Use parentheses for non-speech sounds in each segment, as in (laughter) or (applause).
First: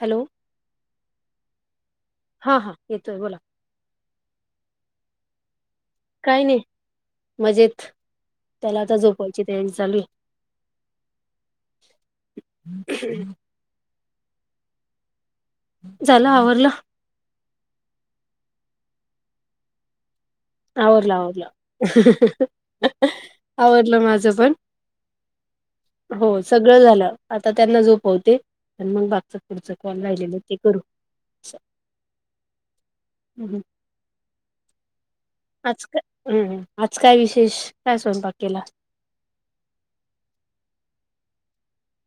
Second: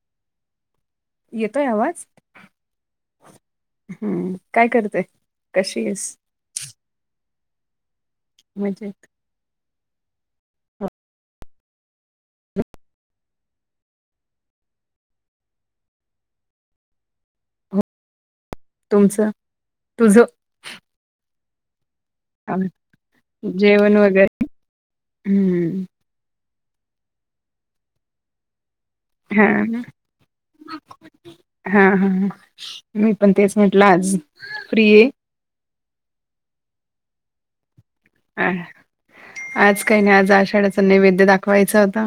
Hello येतोय आवाज हा येतोय बोला हम्म काय करतेय कशी आहेस काय नाही मज्जेत त्याला आता मजेत? झोप (unintelligible) चालुये झालं आवरलं दोनच तुझं आवरलं, आवरलं हा बरं जेवण आवरलं माझं वगैरे पण हम्म हो सगळं झालं आता त्यांना झोपवते आणि मग बाकीच पुढच कॉल राहिलेलं ते करू हा, हा, हा मी पण तेच म्हटलं आज फ्री ये आज काय हम्म ह आज काय विशेष काय स्वयंपाक अ केला आज काही नाही आज आषाढ्याचा नैवेद्य दाखवायचा होता.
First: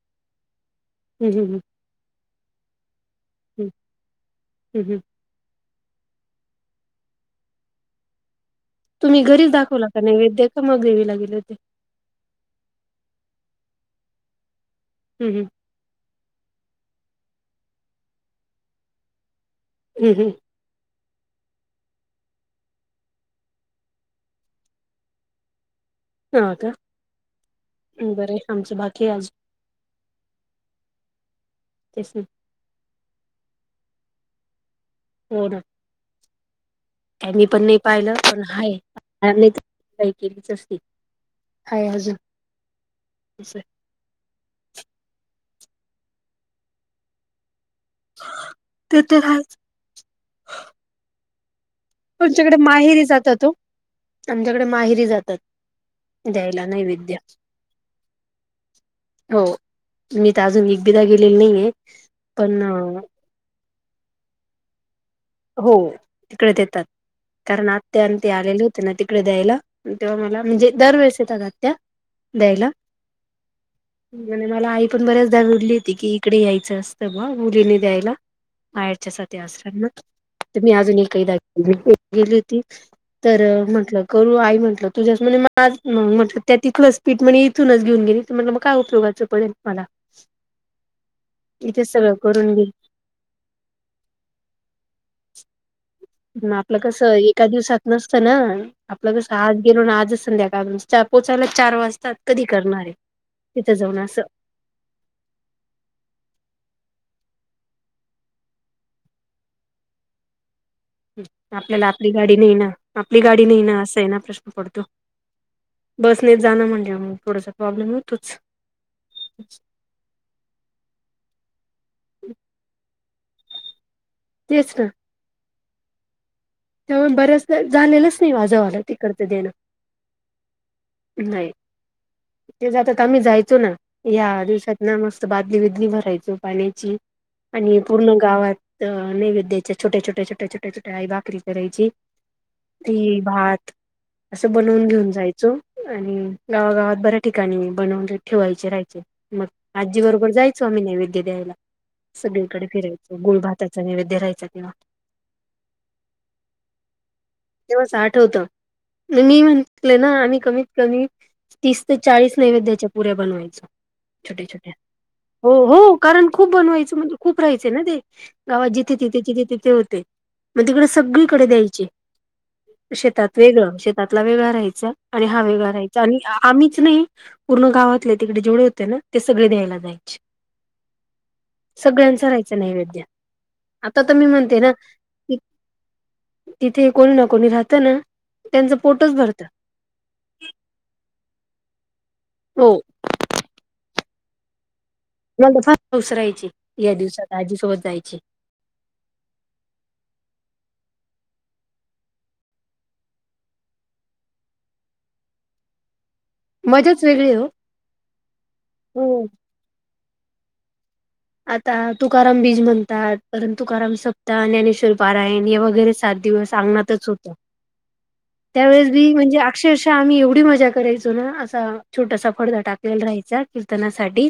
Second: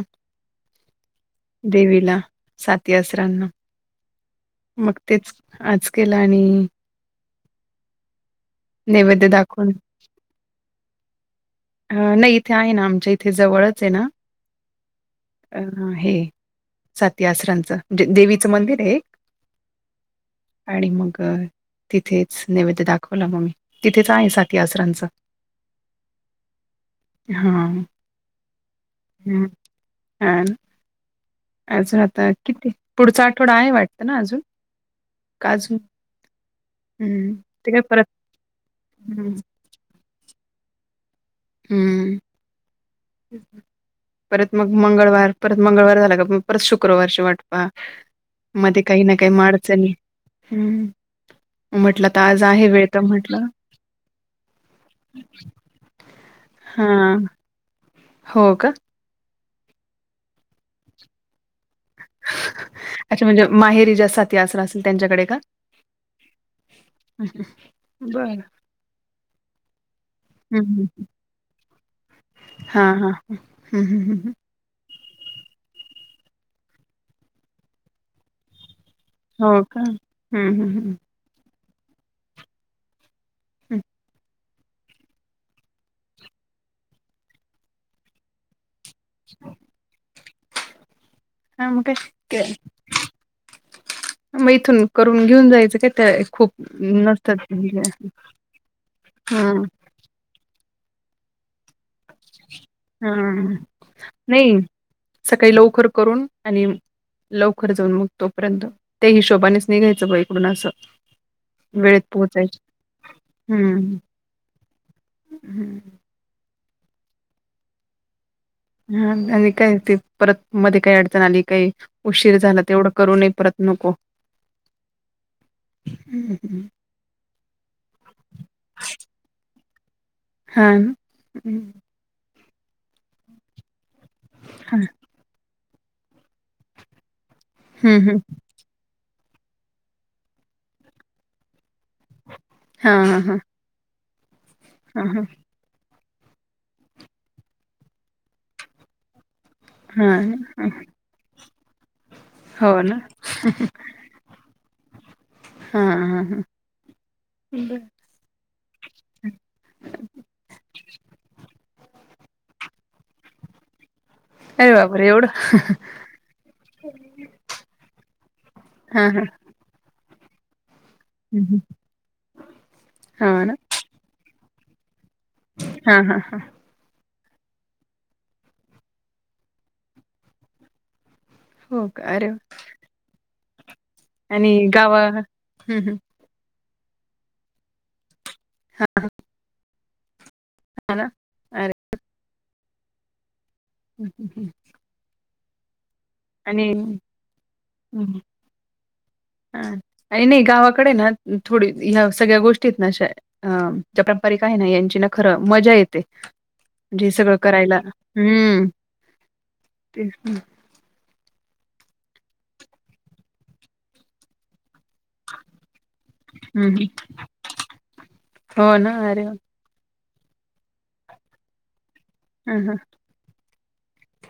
हम हं हं. देवीला साती असराणा हम्म मग हम्म तेच आज केला आणि. तुम्ही नैवेद्य घरीच दाखवून दाखवला का? नैवद्य का मग देवीला गेले. हा नाही इथे आहे ना आमच्या इथे जवळच आहे ना. हम् हम. अ हे साती आसरांचं जे देवीचं मंदिर आहे एक. हम् हम. आणि मग तिथेच नैवेद्य दाखवला मग तिथेच आहे साती आसरांच. हा का? हां. हम्म बरंय आमचं बाकी आजुन. हं. आणि अजून आता किती? पुढचा आठवडा आहे वाटतं ना आजुन, आजुन. यांनी पण नाही परत पाहिलं पण ह्या हं, आम्हीच केलीच असती. हाय अजून हम्म. परत मग मंगळवार परत मंगळवार झाला का परत शुक्रवारची वाट हा मध्ये ते काही ना तर काही मा हायच अडचणी हम्म. तुमच्याकडे माहिरी जातात हो आमच्याकडे माहिरी जातात. द्यायला नैवेद्य. हां. हो का? हो मी तर अजून एकटी राहलीली नाही आहे पण. अच्छा म्हणजे माहेरी जा साठी असरा असेल त्यांच्याकडे का? हो तिकडे देतात. कारण आत्यां आणि ती बरं. आलेली त्यांना तिकडे द्यायला तेव्हा मला म्हणजे दरवेेळेस येतात आत्या. द्यायला हा हा हम् हम्म हम्. म्हणे मला आई पण बऱ्याच दा लेकी की कडे यायचं असतं मग मुलीनी द्यायला. बाहेरच्या साठी हो असतं का? मग हं, हं, ते हं, आजुन एक केलीय हम्म्म हम्म हम. गेली ती तर हं. म्हंटलं करू आई म्हटलं तुझ्याच म्हणे माझ्या हा मग म्हटले ते तिथलंच पीठ म्हणे इथूनच घेऊन गेली तर म्हटले मग काय उपयोगात. च पडेन पाला इथे सगळं करून घेईल. छ्या मग इथून करून घेऊन जायचं काय? त्या खूप मा आपलं कसं नसतात ऐका दिवसात म्हणजे नसतं ना आपलं कसं आज हम्म गेलो ना आजच संध्याकाळी चार पोचायला चार वाजताात कधी करणारे हा तिथं जाऊन असं. नाही सकाळी लवकर करून आणि म लवकर जाऊन मग तोपर्यंत त्या हिशोबानेच निघ्यायचं ब इकडून असं. आपल्याला वेळेत आपली गाडी नाही पोहोचायच ना आपली गाडी नाही ना हम्म असं आहे ना प्रश्न पडतो. बस नाही जाण म्हजे मग थोडंस प्रॉब्लेम होतोच. हा आणि काय ते परत मध्ये काही अडचण आली काही. उशीर झाला तेवढं करून ये परत नको. तेच ना. हम् हम. त्यामुळे बर्याच झालेलंच नाही वाजवायला तिकडत देणं. हा्. नाही ते जातात आम्ही जायचो ना या्या दिवसात ना मस्त. बादली बिदली भरायचो पाण्याची आणि पूर्ण हम्म गावात. अ नैवेद्याचे छोटे, छोटे, छोटे, छोटे, छोट्या आई भाकरी करायची. हा हा ती हा भात असं बनवून घेऊन हा जायचो. आणि गावागावात बऱ्या ठिकाणी बनवून ठेवायचे राहायचे मग. आजी हा बरोबर जायचो आम्ही नैवेद्य द्यायला. हा सगळीकडे हो ना फिरायचं गुळ भातायचा नैवेद्य राहायचं तेव्हा. हा हा हा. तेवस आठ होत मी म्हटले ना आम्ही कमी. कमी तीस ते चाळीस नैवेद्याच्या पुऱ्या बनवायच छोट्या छोट्या. आपले एवढं. हो हो कारण खूप बनवायचं म्हणजे खूप राहायचं ना ते. गावा जिथे- हा तिथे- हा तिथे- तिथे होते. मग तिकडे सगळीकडे द्यायचे हा शेतात ना वेगळं शेतातला वेगळा राहायचा. आणि वेगळा हा रायचा हा आणि आम्हीच नाही. पूर्ण गावातले तिकडे जेवढे होते ना ते सगळे द्यायला जायचे. हो का सगळ्यांच अरे वा राहायचं नैवेद्य आता तर मी म्हणते ना. हम् हम. तिथे कोणी ना कोणी राहतं ना त्यांचा पोटोचं भरतं. ह ना. अरे हो. ह हम म फस्ट उसरायची या दिवसात आजीसोबत जायची. हा नाही गावाकडे ना थोडी ह्या सगळ्या गोष्टीत ना अशा. अ चपा पारंपरिका आहे ना यांची ना खरं मजा येते. मजाच ज वेगळी सगळं हो करायला हम्म हो ते. आता तुकाराम बीज म्हणतात परंत तुकाराम सप्ताह ज्ञानेश्वर. पारायण हे वगैरे सात दिवस हं, हं. अंगणातच होत हो त्यावेळेस ना मी अरे वाह! म्हणजे. अक्षरश आम्ही एवढी मजा करायचो ना असा छोटासा. पडदा हं, हं. टाकलेला राहायचा कीर्तनासाठी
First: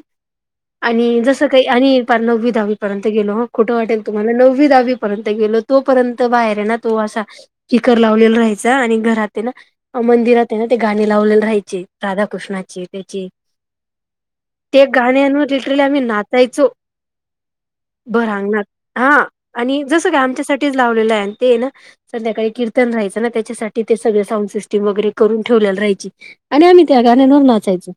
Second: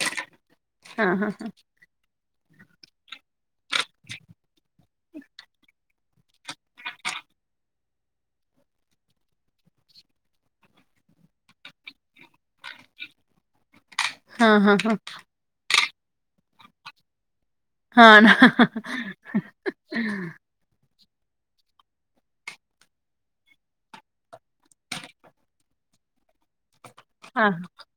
हां, आणि हां, जस. आणि पार नव्वी दहावी पर्यंत गेलो ह खोटं वाटेल तुम्हाला नववी दहावीपर्यंत गेलो तोपर्यंत बाहेर आहे ना. तो असा स्पीकर लावलेला राहायचा आणि घरात ना. मंदिरात आहे ना ते गाणी लावलेले राहायचे राधाकृष्णाची त्याचे. हां, हां, त्या हां, गाण्यांवर लिटरला आम्ही नाचायचो. हां हां भर ना अंगण हा आणि जसं काय आमच्यासाठीच लावलेलं आहे ते ना. संध्याकाळी कीर्तन राहायचं ना त्याच्यासाठी ते सगळ साऊंड सिस्टीम वगैरे करून ठेवलेला राहायची. आणि आम्ही त्या गाण्यांवर हां, नाचायचो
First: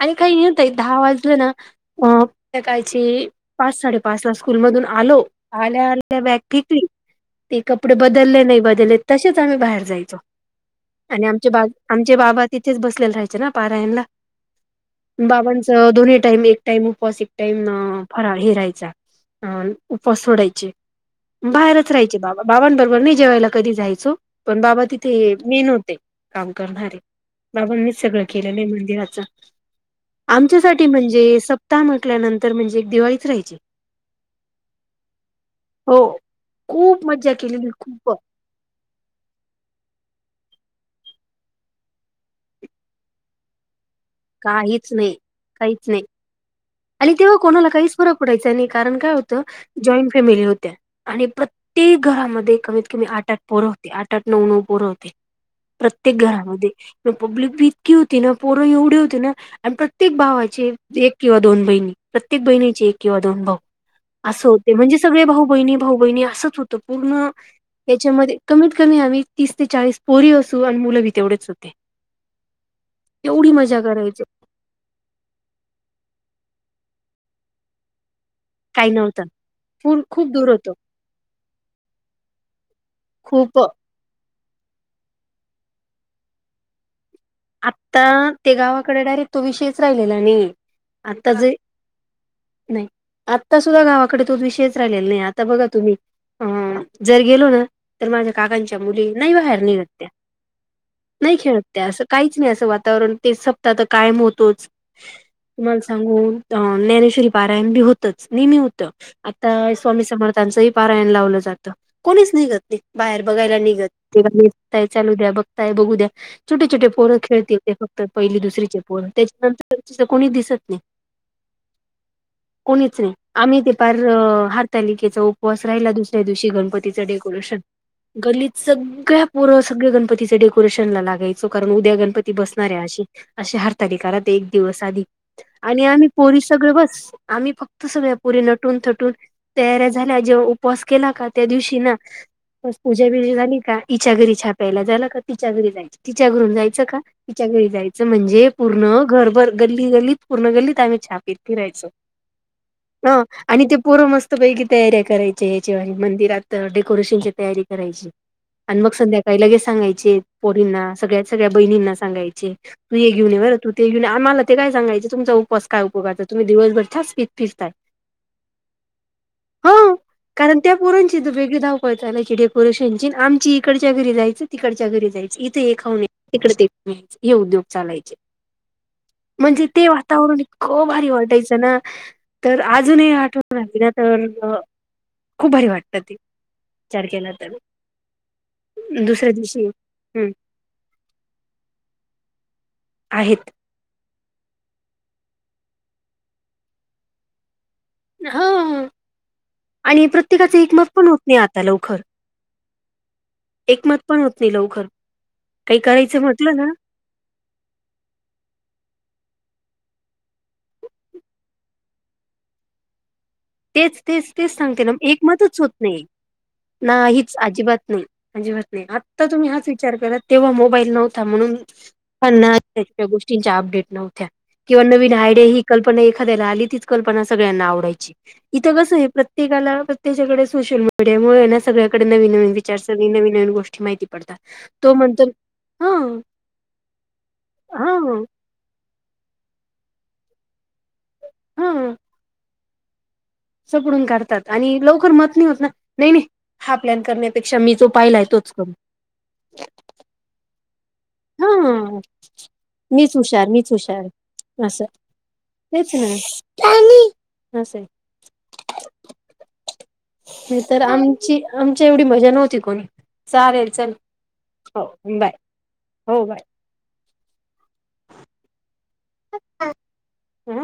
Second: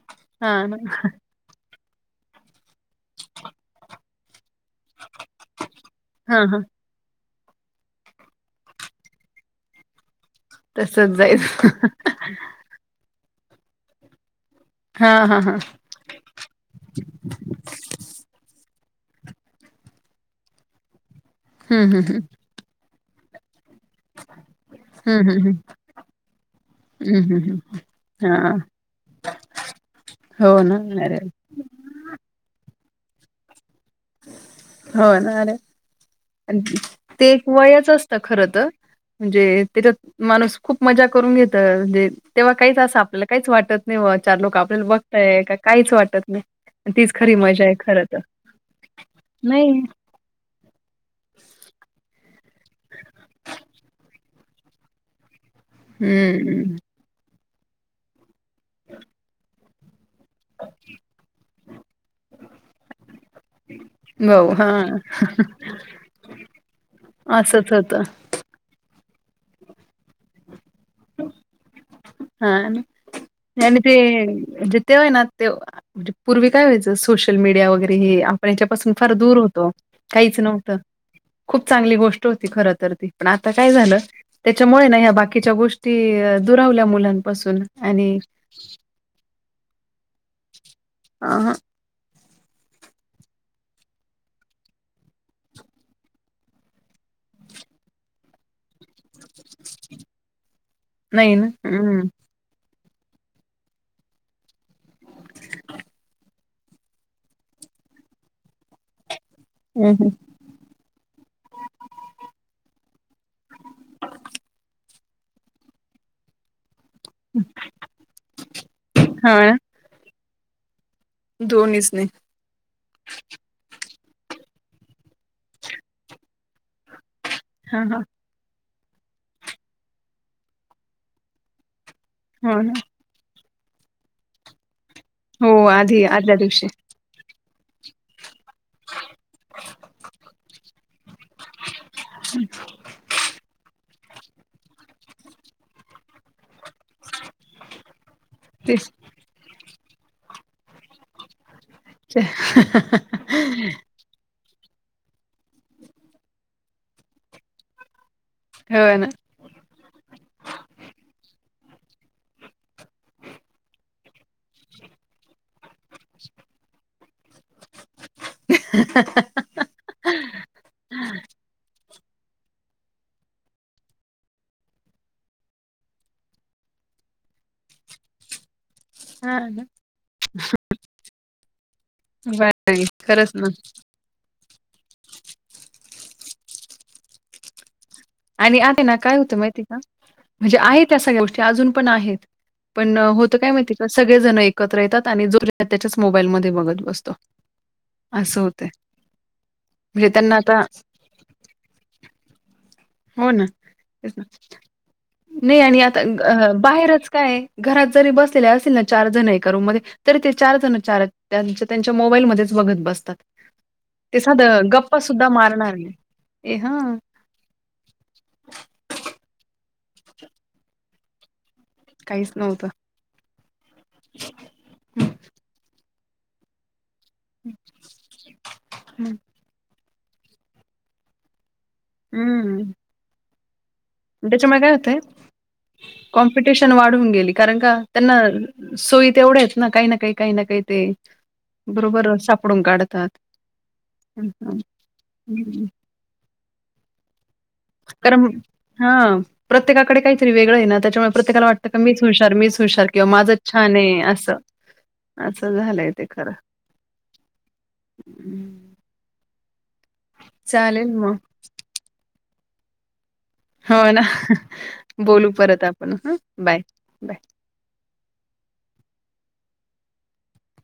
आणि काही हां येतय ना दहा वाजतो ना अ. संद्याकाळीची पाच साडेपाच ला स्कूल मधून आलो आल्या आल्या बॅग हां, हां. फेकली. ते कपडे बदलले नाही बदलले तसेच आम्ही बाहेर जायचो. तसंच आणि आमचे बा जायचं. आमचे बाबा तिथ. तिथचं बसलेला राहायच ना पारायणला हां, हां, हां. बाबांच दोन्ही टाईम एक टाइम उपवासिक. टाइम फराळ हे रायचा अ उपस सोडायचे. बाहेरच हं, हं, राहायची हं. बाबा बाबांबरोबर मी जेवायला कधी जायच. अब पण बाबा हं, तिथे हं, हं. मेन होते काम करणारे. हं, हं, हं. बाबांनीच सगळं हां. केलेलं आहे मंदिराच हो ना आमच्यासाठी अरे म्हणजे वाह! स - सप्ता म्हटल्यानंतर म्हणजे एक दिवाळीत राहायची. हां हो ना रे हो खूप ते मज्जा एक केलेली वयच असत खूप खर तर. म्हणजे तच्यात. माणुस खूप मज्जा करून घेतोय म्हणजे तेव्हा काहीच असं आपल्याला काहीच वाटत नाही चार लोक आपल्याला बघताय का काहीच वाटत नाही आणि तीच खरी तेव्हा मजा कोणाला आहे काहीच खर फरक तर पडायचा नाही, कारण काय होतं नाही जॉईंन फॅमिली होत्या आणि प्रत्येक घरामध्ये कमीत कमी आठ, आठ पोरं होते आठ, आठ, नऊ, नऊ पोरं होते प्रत्येक हम्म घरामध्ये पब्लिक बी इतकी होती ना पोर एवढे होते ना आणि प्रत्येक भावाचे एक किंवा दोन बहिणी प्रत्येक बहिणीचे एक किंवा दोन भाऊ असं भाऊ हा होते म्हणजे सगळे भाऊ बहिणी, भाऊ बहिणी असंच होतं पूर्ण असंच होतं याच्यामध्ये कमीत कमी आम्ही तीस ते चाळीस पोरी अस चो अन् मुलं बी तेवढेच होते, हा येवढी आणि मज्जा ते करायचो म्हणजे ते आहे ना ते म्हणजे पूर्वी काय व्हायचं सोशल मीडिया वगैरे हे पण काही याच्यापासून फार नव्हतं दूर होतो, पूर खूप काहीच दूर होतं नव्हतं. खूप चांगली गोष्ट होती खर तर ती पण आता खूप काय झालं त्याच्यामुळे ना ह्या बाकीच्या गोष्टी दुरावल्या मुलां आत्ता ते गावाकडे डायरेक्ट तो विषयच राहिलेला नाही ये आता जे अ नाही आत्ता सुद्धा गावाकडे तो विषयच राहिलेला नाही ये, आत्ता बघा तुम्ही अ जर गेलो ना तर माझ्या काकांच्या मुली नाही बाहेर निघत त्या नाही ना खेळत त्या हम्म असं काहीच नाही असं वातावरण ते सपता तर कायम होतोच. तुम्हाला सांगू ज्ञानेश्वरी पारायण बी होतच, नेहमी होत. आत्ता हम्म स्वामी हम्म. समर्थां चंही पारायण लावलं जातं. कोणीच निघत नाही, बाहेर बघायला निघत ते निघताय चालू द्या, बघताय बघू द्या. छोटे, छोटे पोरं खेळतील ते फक्त पहिली, दुसरीचे पोरं हा ना त्याच्यानंतर कोणी दिसत नाही. दोन्हीच नाही कोणी च नाही, आम्ही ते पारं अं हारतालिकेचा उपवास राहिला, दुसऱ्या दिवशी गणपतीच डेकोरेशन हा हा गल्लीत सगळ्या पोरं सगळं गणपतीच डेकोरेशन ला लागायचो, कारण उद्या गणपती हो बसणार ना आहे अशी अशी हरतालीका राहते एक दिवस आधी हो आणि आधी आम्ही आदल्या पोरी दिवशी सगळं बस आम्ही फक्त सगळे पोरी नटून, थटून तयाऱ्या झाल्या जेव्हा उपवास केला का त्या दिवशी ना पूज्या वेळी झाली का हीच्या घरी चहा प्यायला झाला का, तिच्या घरी जायचं, तिच्या घरून जायचं का तिच्या घरी जायचं म्हणजे तेच पूर्ण घरभर गल्ली, गल्लीत पूर्ण गल्लीत आम्ही चहा पीत फिरायचो. च्या हां, हा हं आणि ते पोरं मस्त पैकी तयारया करायचे या्याच्या व मंदिरात डेकोरेशनची तयारी करायची. अन् मग हो ना संध्याकाळी लगेच सांगायचे पोरींना सगळ्या, सगळ्या बहिणींना सांगायचे तू हे घेऊन ये बरं तू ते घेऊ आमाला ते काय सगायचे तुमचा उपवास काय उपयोगाचा, तुम्ही दिवसभर चहा च पित फिरताय. अं, अं, हो हं, ह कारण त्या पोराणची त वेगळी धावपळ चालायची डेकोरेशनची आमची इकडच्या घरी जायचं, तिकडच्या घरी जायचं इ ते हे खाऊन ये तिकड ते हे उद्योग चालायचे हा ना म्हणजे ते वातावरण इतंक भारी वाटायचं ना बर तर अजूनही आठवण आली ना तर अ खूप भारी वाटतं ते, विचार केला तर. आणि आता ना काय दुसऱ्या होतं माहिती दिवशी का हम्म म्हणजे आहेत त्या सगळ्या गोष्टी अजून पण आहेत. पण होतं काय आहेत माहिती का सगळेजण एकत्र येतात आणि जो ज्याच्या त्याच्याच मोबाईलमध्ये बघत बसतो. असं होतंय हं आणि म्हणजे त्यांना प्रत्येकाचं आता एकमत पण होत नाही आता लवखर. हो ना, पण होत नाही लवकर नई काही आणि आता ग करायचं अ म्हटलं ना बाहेरच काय ये घरात जरी बसलेले असतील ना चार जण एका रुम मध्ये तर ते चार जण चार त्यां त्यांच्या मोबाईलमध्येच बघत बसतात. तेच- ते तेच- तेच साधं सांगते ना गप्पा सुद्धा एकमतच होत मारणार नाही ए हां, ना. अजिबात नाही, अजिबात नाही आता तुम्ही हाच विचार करा तेव्हा मोबाईल नव्हता म्हणून काहीच नव्हतं. पनाते (inaudible) या गोष्टींच्या अपडेट नव्हत्या किंवा नवीन आयडिया ही कल्पना एखाद्याला आली कल्पना सगळ्यांना आवडायची इथ कस आहे पण हं, प्रत्येकाला- प्रत्येकाकडे सोशल मीडियामुळेळे ना सगळ्याडे नवीनवीन हं. विचार सगळी नवी-नवीन गोष्टी माहिती पडतात. त्याच्यामुळे काय तो होते म्हणतो हा कॉम्पिटिशन वाढून गेली कारण का त्यांना हा सोयी तेवढ्याचआहे ना काही, ना काही, काही ना काही ते बरोबर सापडून काढतात. सापडून हं, काढतात हं, आणि लवकर मत नाही हं. होत ना नाही -नाही हा प्लॅन करण्यात पेक्षा मी जो पाहिलाय कारण तोच कर. हा प्रत्येकाकडे काहीतरी वेगळं आहे ना त्याच्यामुळे प्रत्येकाला वाटतं का हा मीच हुशार, मीच हुशार किंवा मीच माझच हुशार मीच छान आहे हुशार असं असं असं झालंय तेच ना हा स हम्म नाही तर चालेल मग आमची आमच्या एवढी मजा नव्हती कोणी चालेल हो चल ना हो बोलू बाय परत आपण ह बाय -बाय हम